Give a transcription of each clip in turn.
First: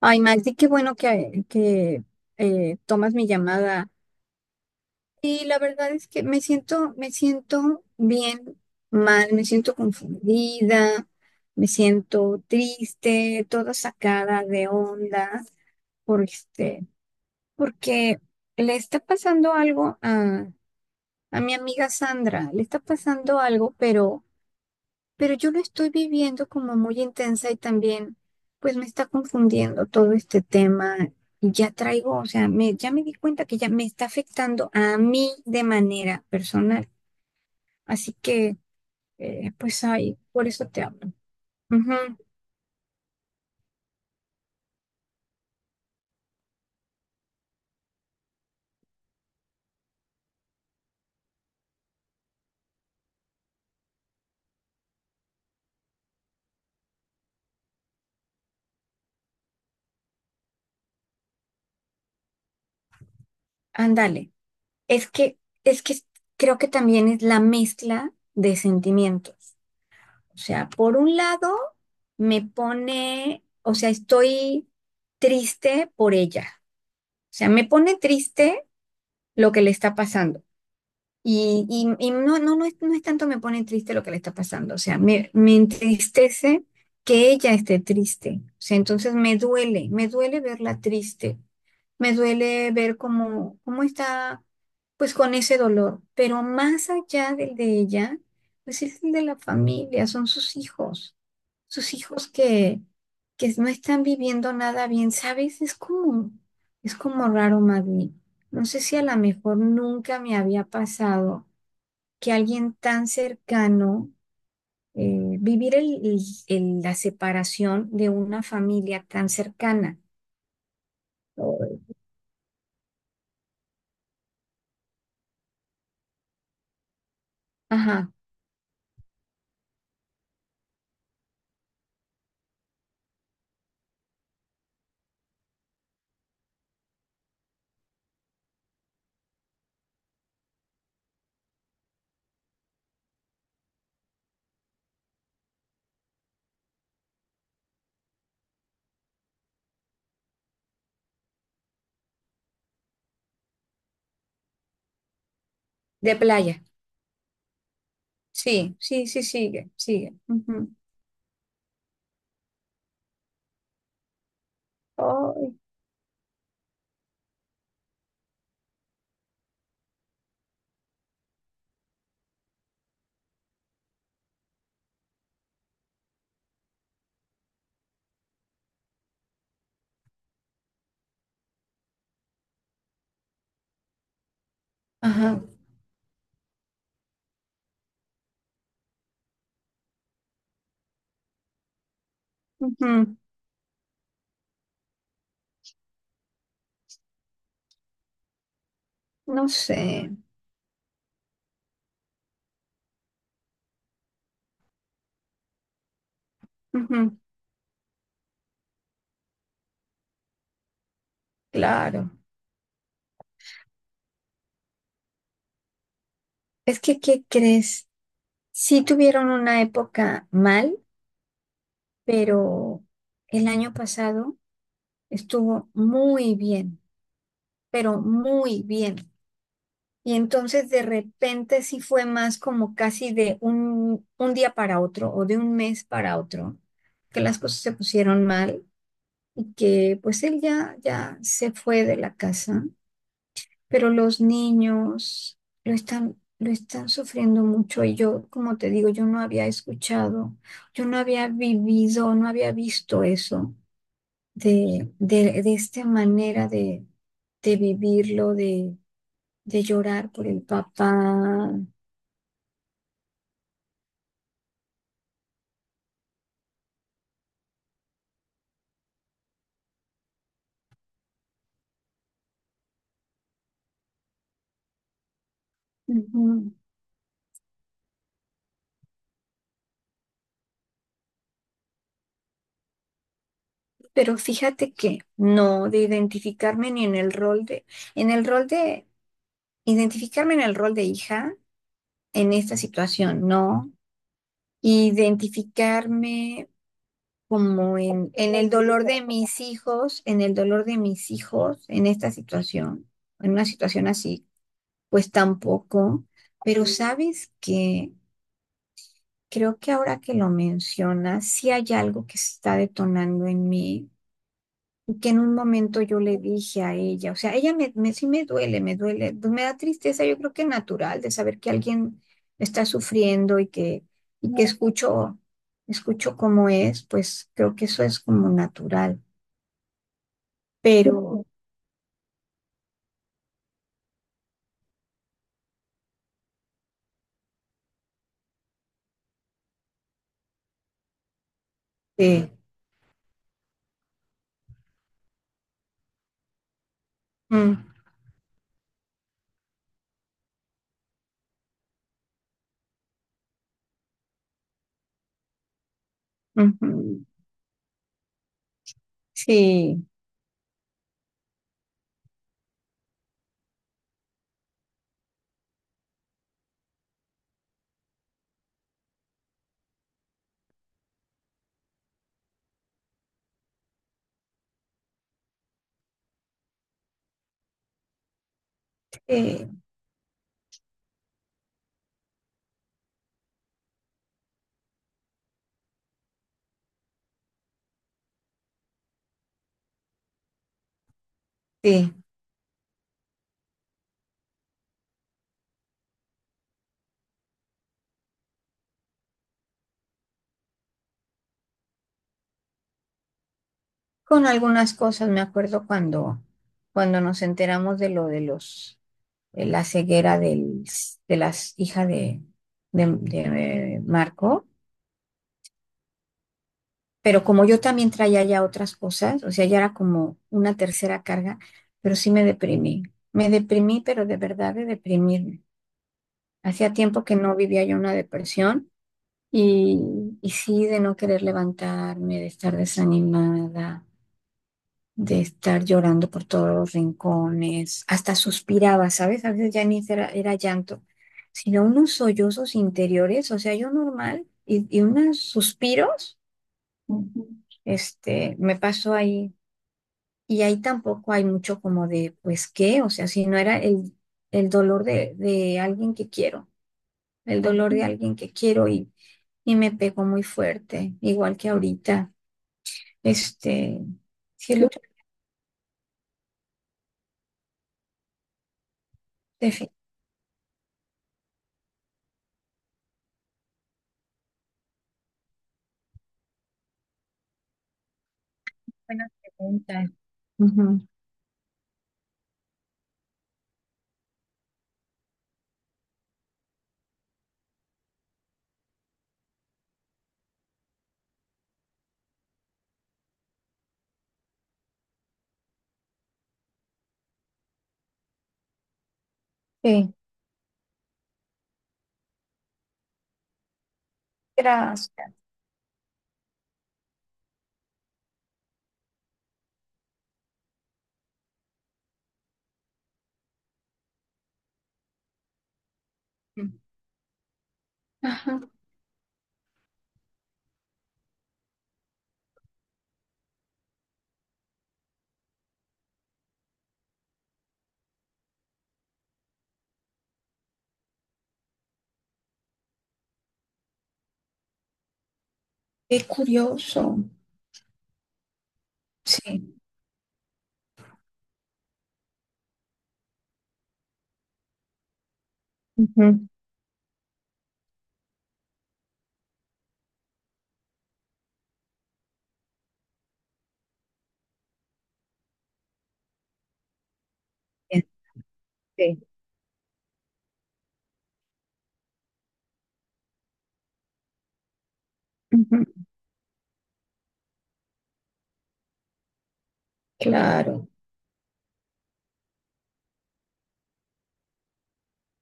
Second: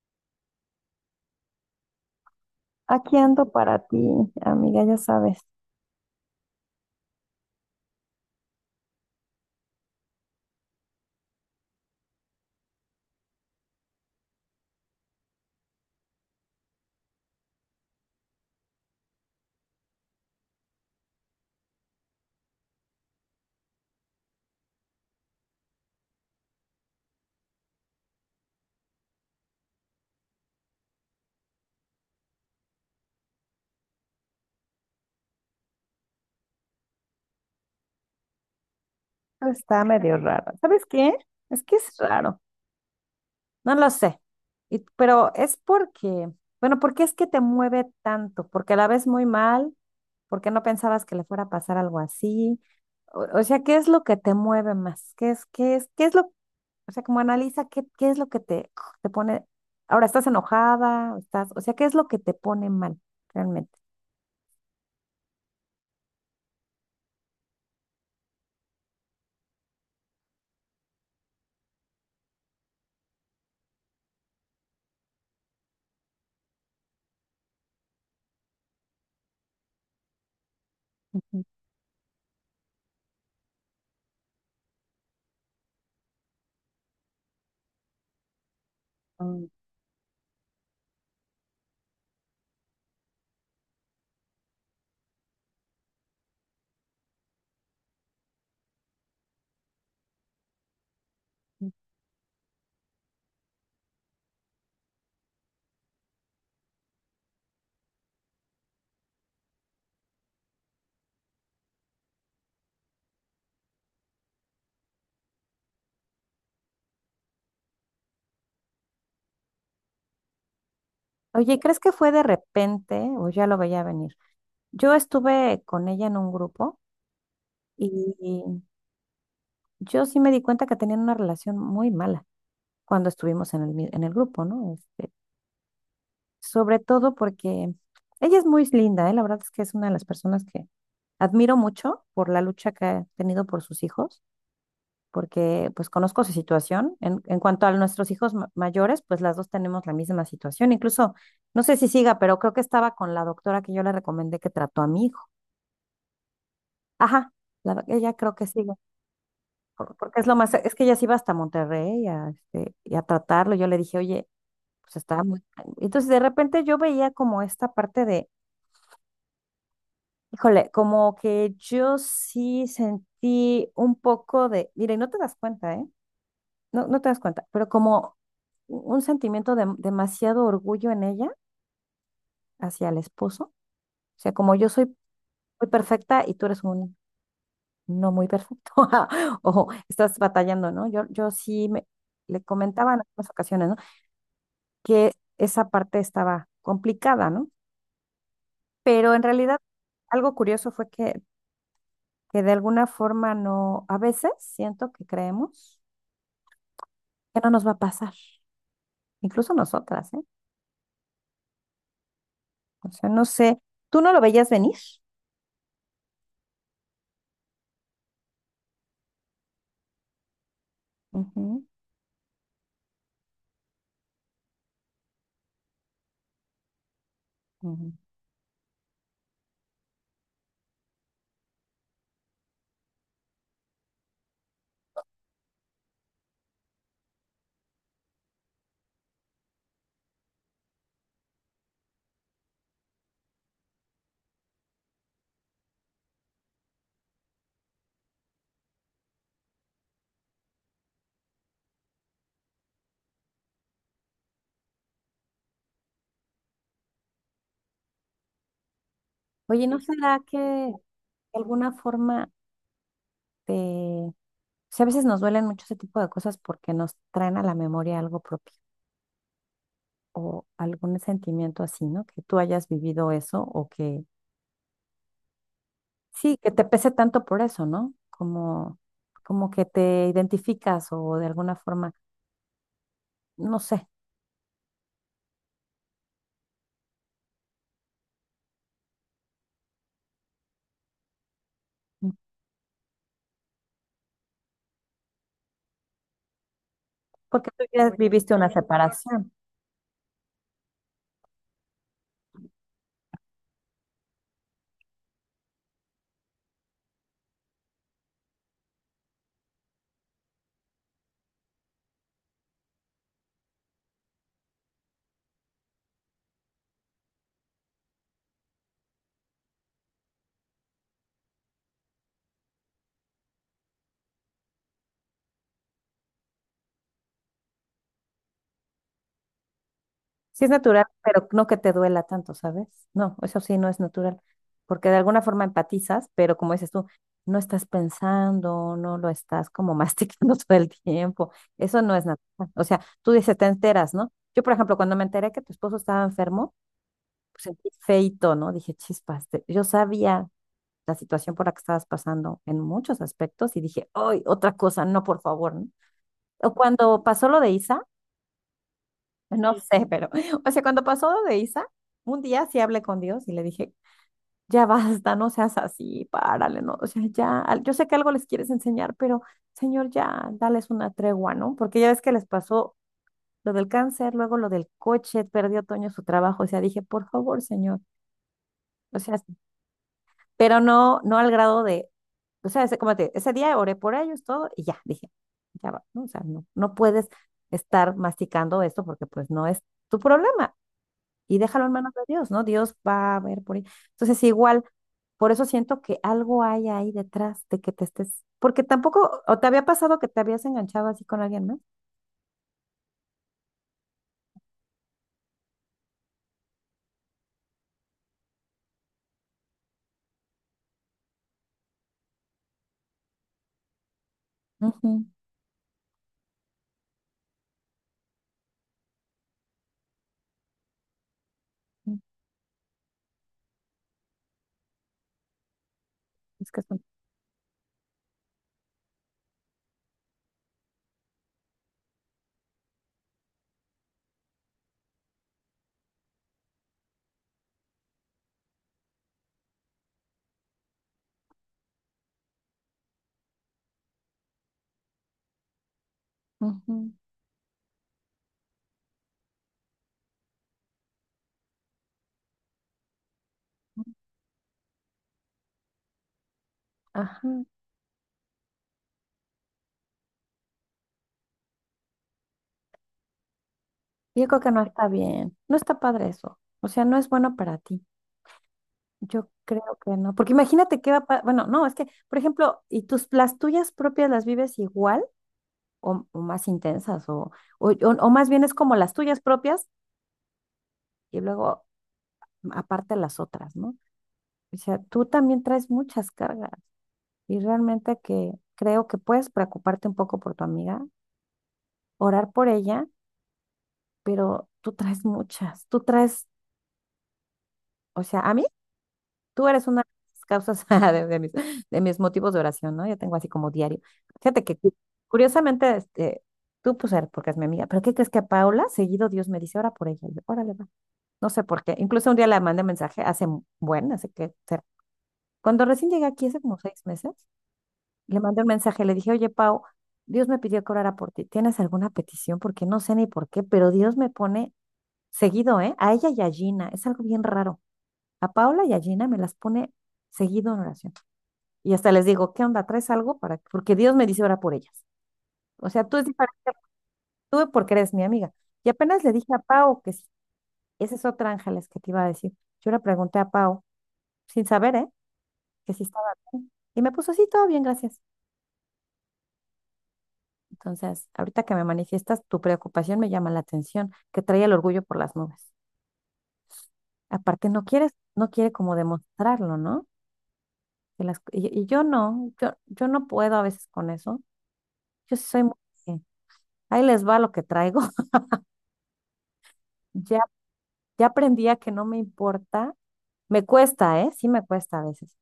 Ay, Maxi, qué bueno que tomas Aquí mi ando para llamada. ti, amiga, ya sabes. Y la verdad es que me siento bien mal, me siento confundida, me siento triste, toda sacada de onda, por este, porque le está pasando algo a mi amiga Sandra. Le está pasando algo, pero yo lo estoy viviendo como muy intensa y también pues me está confundiendo todo este tema. Y ya traigo, o sea, ya me di cuenta que ya me está afectando a mí de manera personal. Así que, pues Está ahí, medio por raro. eso te ¿Sabes hablo. qué? Es que Ujú. es raro. No lo sé. Pero es porque, bueno, ¿por qué es que te mueve tanto? ¿Porque la ves muy mal? ¿Porque no pensabas que le fuera a pasar algo así? O sea, ¿qué es lo que te mueve más? O sea, como analiza qué es lo que te pone, ahora estás enojada, estás, o sea, ¿qué es lo que te pone mal realmente? Ándale. Es que, es que creo que también es la mezcla de sentimientos. O sea, por un lado, me pone, o sea, estoy triste por ella. O sea, me pone triste lo que le está pasando. Ujú. Y no es tanto me pone triste lo que le está pasando. O sea, me entristece que ella esté triste. O sea, entonces me duele verla triste. Me duele ver cómo está, pues con ese dolor. Pero más allá del de ella, pues es el de la familia, son sus hijos Mm. sus hijos que no están viviendo nada bien, ¿sabes? Es como raro, Magdi. No sé, si a lo mejor nunca me había pasado que alguien tan cercano, vivir la separación de una familia tan cercana. Oye, ¿crees que Ay. fue de repente o ya lo veía venir? Yo estuve con ella en un grupo Ajá, y yo sí me di cuenta que tenían una relación muy mala cuando estuvimos en el, en el grupo, ¿no? Este, sobre todo porque ella es muy linda, ¿eh? La verdad es que es una de las personas que admiro mucho por la lucha que ha tenido por sus hijos, porque pues conozco su situación. En cuanto a nuestros hijos mayores, pues las dos tenemos la misma situación. Incluso, no sé si siga, pero creo que estaba con la doctora que yo le recomendé que trató a mi hijo. de playa. Ajá, la ella creo que sigue, Sí, sí, sí, sigue, sigue. porque es lo más, Ujú. es que ella se iba hasta Monterrey a, este, y a tratarlo. Yo le dije, oye, pues estaba muy... Ay. Entonces de repente yo veía como esta parte de... Híjole, como que yo sí sentí un poco de, mire, no te das cuenta, ¿eh? No, no te das cuenta, pero como un sentimiento de demasiado orgullo en ella hacia el esposo. O sea, como yo soy Ajá, muy perfecta y tú eres un no muy perfecto, o estás batallando, ¿no? Yo sí me, le comentaba en ujú. algunas ocasiones, ¿no? Que esa parte estaba complicada, ¿no? Pero en No realidad sé. algo curioso fue que de alguna forma no, a veces siento que creemos Ujú. que no nos va a pasar, incluso nosotras, ¿eh? Claro. O sea, no sé, ¿tú no lo veías venir? Es que, ¿qué crees? Sí tuvieron una época mal, Ujú, pero el año pasado estuvo muy bien, ujú. pero muy bien. Y entonces de repente sí fue más como casi de un día para otro, o de un mes para otro, que las cosas se pusieron mal y que pues él ya se fue de la casa. Pero los niños lo están sufriendo mucho, y yo, como te digo, yo no había escuchado, yo no había vivido, no había visto eso, de esta manera, de vivirlo, de Oye, ¿no Sí. llorar será por que el de papá. alguna forma te... o sea, a veces nos duelen mucho ese tipo de cosas porque nos traen a la memoria algo propio o algún sentimiento así, ¿no? Que tú hayas vivido eso o que sí, que te pese tanto por eso, ¿no? Como, como que te identificas o de alguna forma, no sé, Pero fíjate que no, de identificarme ni en el rol de, en el rol de, identificarme en el rol de hija en esta situación, no. Identificarme porque tú como ya en, viviste en una el dolor de separación. mis hijos, en esta situación, en una situación así, pues tampoco. Pero sabes que creo que ahora que lo mencionas, sí hay algo que se está detonando en mí, y que en un momento yo le dije a ella, o sea, ella sí me duele, me da tristeza. Yo creo que natural, de saber que alguien está sufriendo, que escucho cómo es. Pues creo que eso es como natural. Sí es natural, Pero pero no que te duela tanto, ¿sabes? No, eso sí no es natural, porque de alguna forma empatizas, pero como dices tú, no estás pensando, no lo estás como masticando todo el tiempo. Eso no es sí, natural. O sea, tú dices, te enteras, ¿no? Yo, por ejemplo, cuando me enteré que tu esposo estaba enfermo, pues mm, sentí feito, ¿no? Dije, chispas, yo sabía la situación por la que estabas pasando en muchos aspectos y dije, ¡ay, otra cosa! No, por favor, ¿no? O ujú, cuando pasó lo de Isa. No sí, sé, pero, o sea, cuando pasó lo de Isa, un día sí hablé con Dios y le dije, ya basta, no seas así, párale, no, o sea, ya, yo sé que algo les quieres enseñar, pero Señor, ya, dales una tregua, ¿no? Porque ya ves que les pasó lo del cáncer, luego lo del coche, perdió Toño su trabajo, o sea, dije, por favor, Señor, o sea, sí, pero no, no al grado de, o sea, ese, ese día oré por ellos, todo, y ya, dije, ya va, ¿no? O sea, no, no puedes estar masticando esto porque pues no es tu problema. Y déjalo en manos sí. de Dios, ¿no? Dios va a ver por ahí. Entonces, igual, por eso siento que algo hay ahí detrás de que te estés, porque tampoco, o te había pasado que te habías enganchado así con alguien, ¿no? Con algunas cosas me acuerdo cuando, nos enteramos de de la ceguera de las hijas de Marco. Ujú, Pero como yo también traía ya otras cosas, o sea, ya era como una tercera carga, pero ujú. sí me deprimí. Me deprimí, pero de verdad, de deprimirme. Es que Hacía son... tiempo que no vivía yo una depresión. Y, y sí, de no querer levantarme, de estar desanimada, de estar llorando por todos los rincones, hasta suspiraba, ¿sabes? A veces ya ni era llanto, sino unos sollozos interiores. O sea, yo normal, y unos suspiros. ujú, Me pasó ahí. Y ahí tampoco hay mucho como de, pues, ¿qué? O sea, si no era ujú, el dolor de alguien que quiero, el ajá. dolor de alguien que quiero, y me pegó muy fuerte, igual que ahorita. Este, Yo creo que sí. Qué no lucha. está bien, no está padre eso, o sea, no es bueno para ti. Yo creo que no, porque imagínate qué va, bueno, no, es que, por ejemplo, y tus, las tuyas propias las vives igual o más intensas , o o más bien es como las Buena tuyas propias pregunta. Ujú. y luego aparte de las otras, ¿no? O sea, tú también traes muchas cargas y realmente que creo que puedes preocuparte un poco por tu amiga, orar por ella, pero tú traes muchas, tú traes, o sea, a mí, tú eres una de Sí, las causas de mis motivos de oración, ¿no? Yo tengo así como diario. Fíjate que gracias. curiosamente, este, tú pues eres porque es mi amiga, pero ¿qué crees que a Paula seguido Dios me dice, ora por ella? Y yo, órale, va. No sé por qué. Incluso un día le mandé mensaje hace, bueno, hace que, cuando recién llegué aquí hace como 6 meses, le Ajá, mandé un mensaje, le dije, oye, Pau, Dios me pidió que orara por ti. ¿Tienes alguna petición? Porque no sé ni por qué, pero Dios me pone seguido, ¿eh? A ella y a Gina. Es algo bien raro. A Paula y a Gina me las pone seguido en oración. Y hasta les digo, ¿qué onda? ¿Traes algo? Para... porque Dios me dice orar por ellas. O sea, tú qué es diferente, curioso. tú porque eres mi amiga. Y apenas le dije a Sí. Pau, que esa es otra Ángeles que te iba a decir. Yo le pregunté a Pau, sin saber, ¿eh? Que si estaba Ujú. bien. Y me puso, sí, todo bien, gracias. Entonces, ahorita que me manifiestas tu preocupación me llama la atención, que trae el orgullo por las nubes. Aparte, no quiere como Este, demostrarlo, ¿no? Y yo no, yo no puedo a veces con eso. Yo sí soy muy, ujú. de, ahí les va lo que traigo. Ya, Claro, ya aprendí a que no me importa. Me cuesta, ¿eh? Sí me cuesta a veces.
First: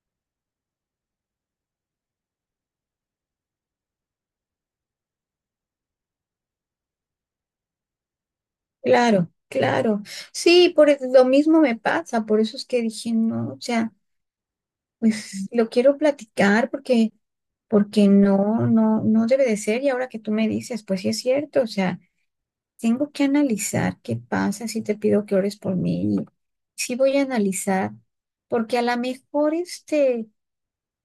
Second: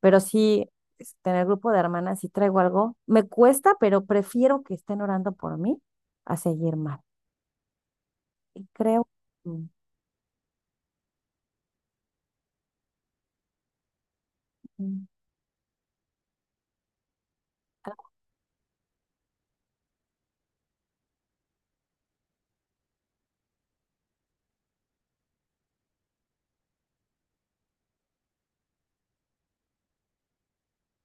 Pero sí, este, en el grupo de hermanas, si traigo algo, me cuesta, pero prefiero que estén orando por mí a seguir mal. Y creo, claro, mm, claro. Sí, lo mismo me pasa, por eso es que dije, no, o sea, mm, pues lo quiero platicar porque no debe de ser. Y ahora que tú me dices, pues sí es cierto, o sea. Tengo que analizar qué pasa si te pido que ores por mí. Sí voy a analizar, porque a lo mejor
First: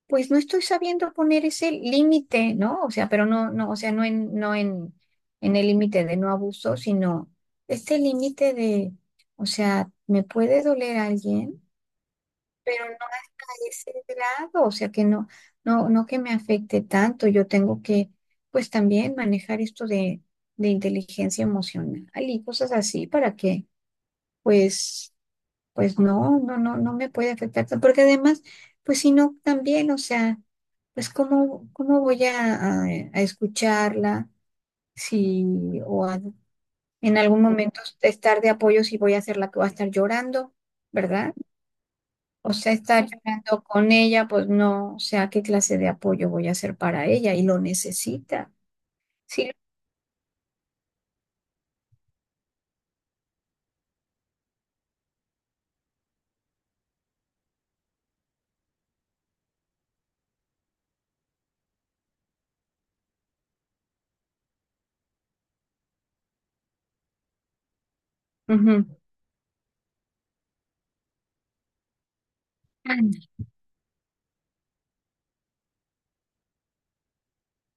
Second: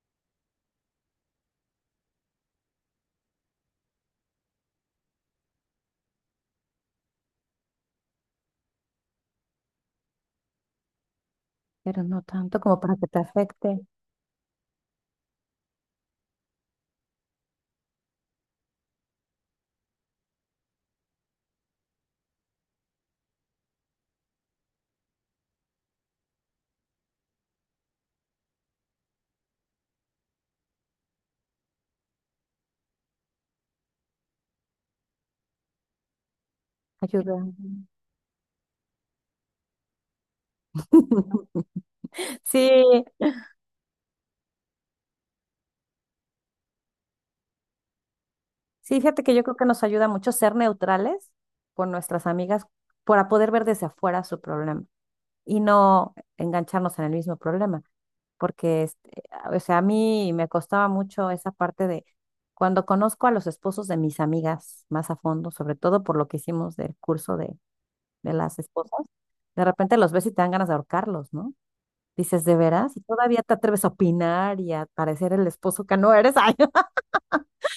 pues no estoy sabiendo poner ese límite, ¿no? O sea, pero no, o sea, no en, no en, en el límite de no abuso, sino este límite de, o sea, ¿me puede doler alguien? pero no tanto como Pero no para que te hasta afecte. ese grado. O sea que no que me afecte tanto. Yo tengo que, pues, también manejar esto de inteligencia emocional y cosas así para que, pues, pues no me puede afectar tanto, porque además, pues si no, también, o sea, pues cómo voy a escucharla si, o en Ayuda. algún momento estar de apoyo, si voy a ser la que va a estar llorando, ¿verdad? O sea, Sí, estar llorando con ella, pues no, o sea, ¿qué clase de apoyo voy a hacer para ella? Y lo necesita. sí, fíjate que yo Sí. creo que nos ayuda mucho ser neutrales con nuestras amigas para poder ver desde afuera su problema y no engancharnos en el mismo problema, porque, este, o sea, a mí me costaba mucho esa parte de cuando conozco a los esposos de mis amigas más a fondo, sobre todo por lo que hicimos del curso de las Ujú. esposas, de repente los ves y te dan ganas de ahorcarlos, ¿no? Dices, ¿de veras? Y todavía te atreves a opinar y a parecer el esposo que no eres. Ay,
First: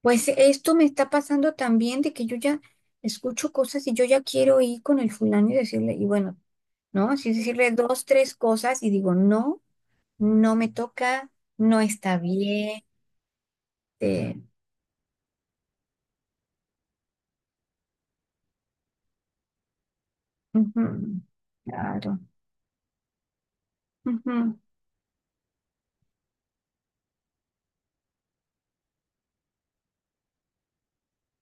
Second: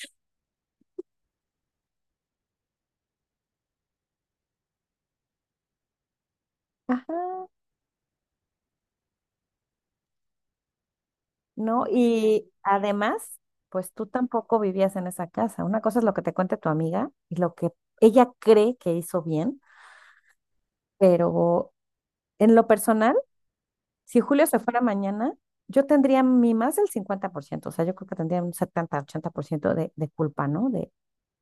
Pues esto me está pasando también, de que yo ya escucho cosas y yo ya quiero ir con el fulano y decirle, y bueno, ¿no? Así ajá, decirle dos, tres cosas, y digo, no, no me toca, no no, está y bien. además, pues tú eh, tampoco vivías en esa casa. Una cosa es lo que te cuente tu amiga y lo que ella cree que hizo bien, Ujú. pero Claro. en lo personal, si Julio se fuera mañana, yo tendría mi más del 50%, o sea, yo creo que tendría un 70 u 80% de culpa, ¿no? De,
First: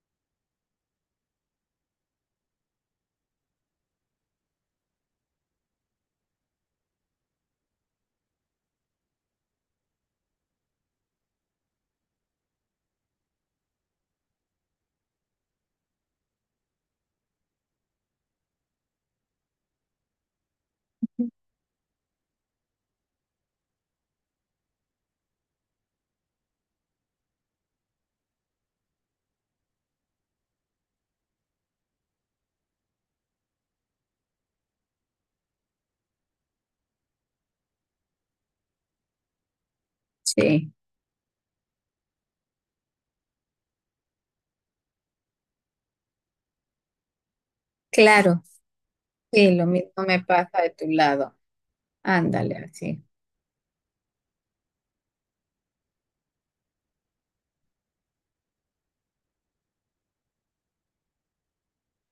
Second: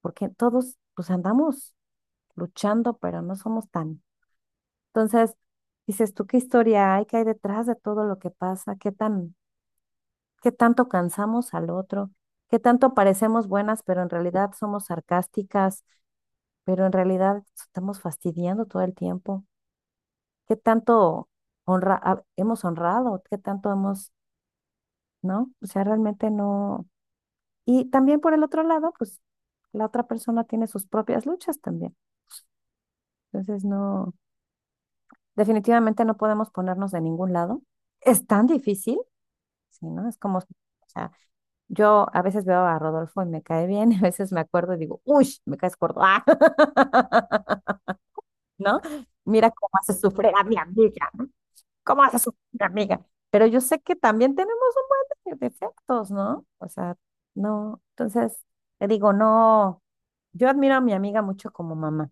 porque todos pues andamos luchando, pero no somos tan... Entonces, dices tú, ¿qué historia hay? ¿Qué hay detrás de todo lo que pasa? ¿Qué tan, qué tanto cansamos al otro? ¿Qué tanto parecemos buenas, pero en realidad somos sarcásticas, pero en realidad estamos fastidiando todo el tiempo? ¿Qué tanto Ujú. honra ah, hemos honrado? ¿Qué tanto hemos, no? O sea, realmente no. Y también por el otro lado, pues la otra persona tiene sus propias luchas también. Entonces, no, definitivamente no podemos ponernos de ningún lado. Es tan difícil. Sí, ¿no? Es como, o Sí, sea, yo a veces veo a Rodolfo y me cae bien, y a veces me acuerdo y digo, uy, me caes gordo, ah". claro. ¿No? Mira Sí, lo cómo mismo hace me sufrir a mi pasa de tu amiga, ¿no? lado. ¿Cómo hace sufrir Ándale, a mi así. amiga? Pero yo sé que también tenemos un buen de defectos, ¿no? O sea, no, entonces te digo, no, yo admiro a mi amiga mucho como mamá,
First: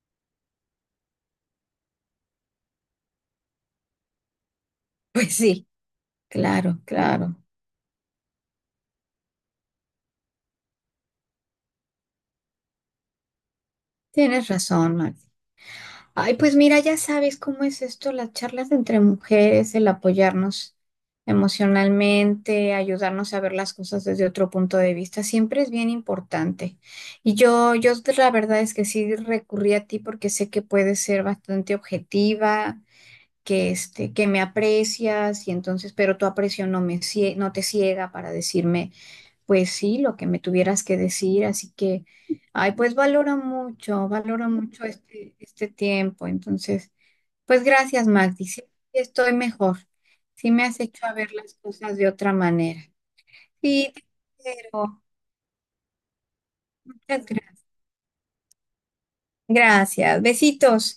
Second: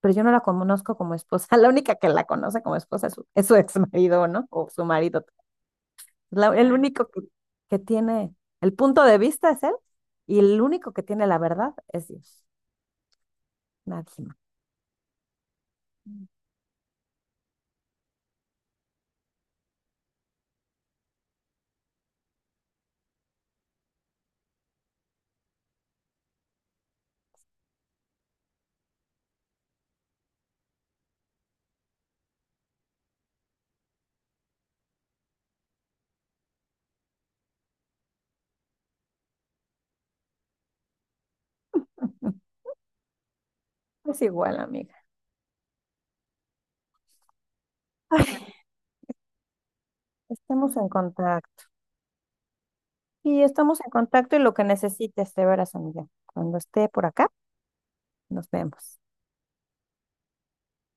pero yo no la conozco como esposa, la única que la conoce como esposa es su ex marido, ¿no? O su marido Pues sí, el claro, único claro. que tiene el punto de vista es él y el único que tiene la verdad es Dios, nadie más. Tienes razón, Max. Ay, pues mira, ya sabes cómo es esto, las charlas entre mujeres, el apoyarnos emocionalmente, ayudarnos a ver las cosas desde otro punto de vista, siempre es bien importante. Y yo, la verdad es que sí recurrí a ti porque sé que puedes ser bastante objetiva, que me aprecias, y entonces, pero tu aprecio no me, no te ciega para decirme, pues sí, lo que me tuvieras que decir. Así que, ay, pues Es valoro igual, mucho amiga. este tiempo. Entonces, pues gracias, Magdi. Ay, Sí, estoy mejor. Sí, me estamos has en hecho a ver las contacto. cosas de otra manera. Y estamos en Sí, te contacto y lo que quiero. necesites, de veras, amiga. Cuando esté por Muchas acá, nos vemos. gracias. Besitos.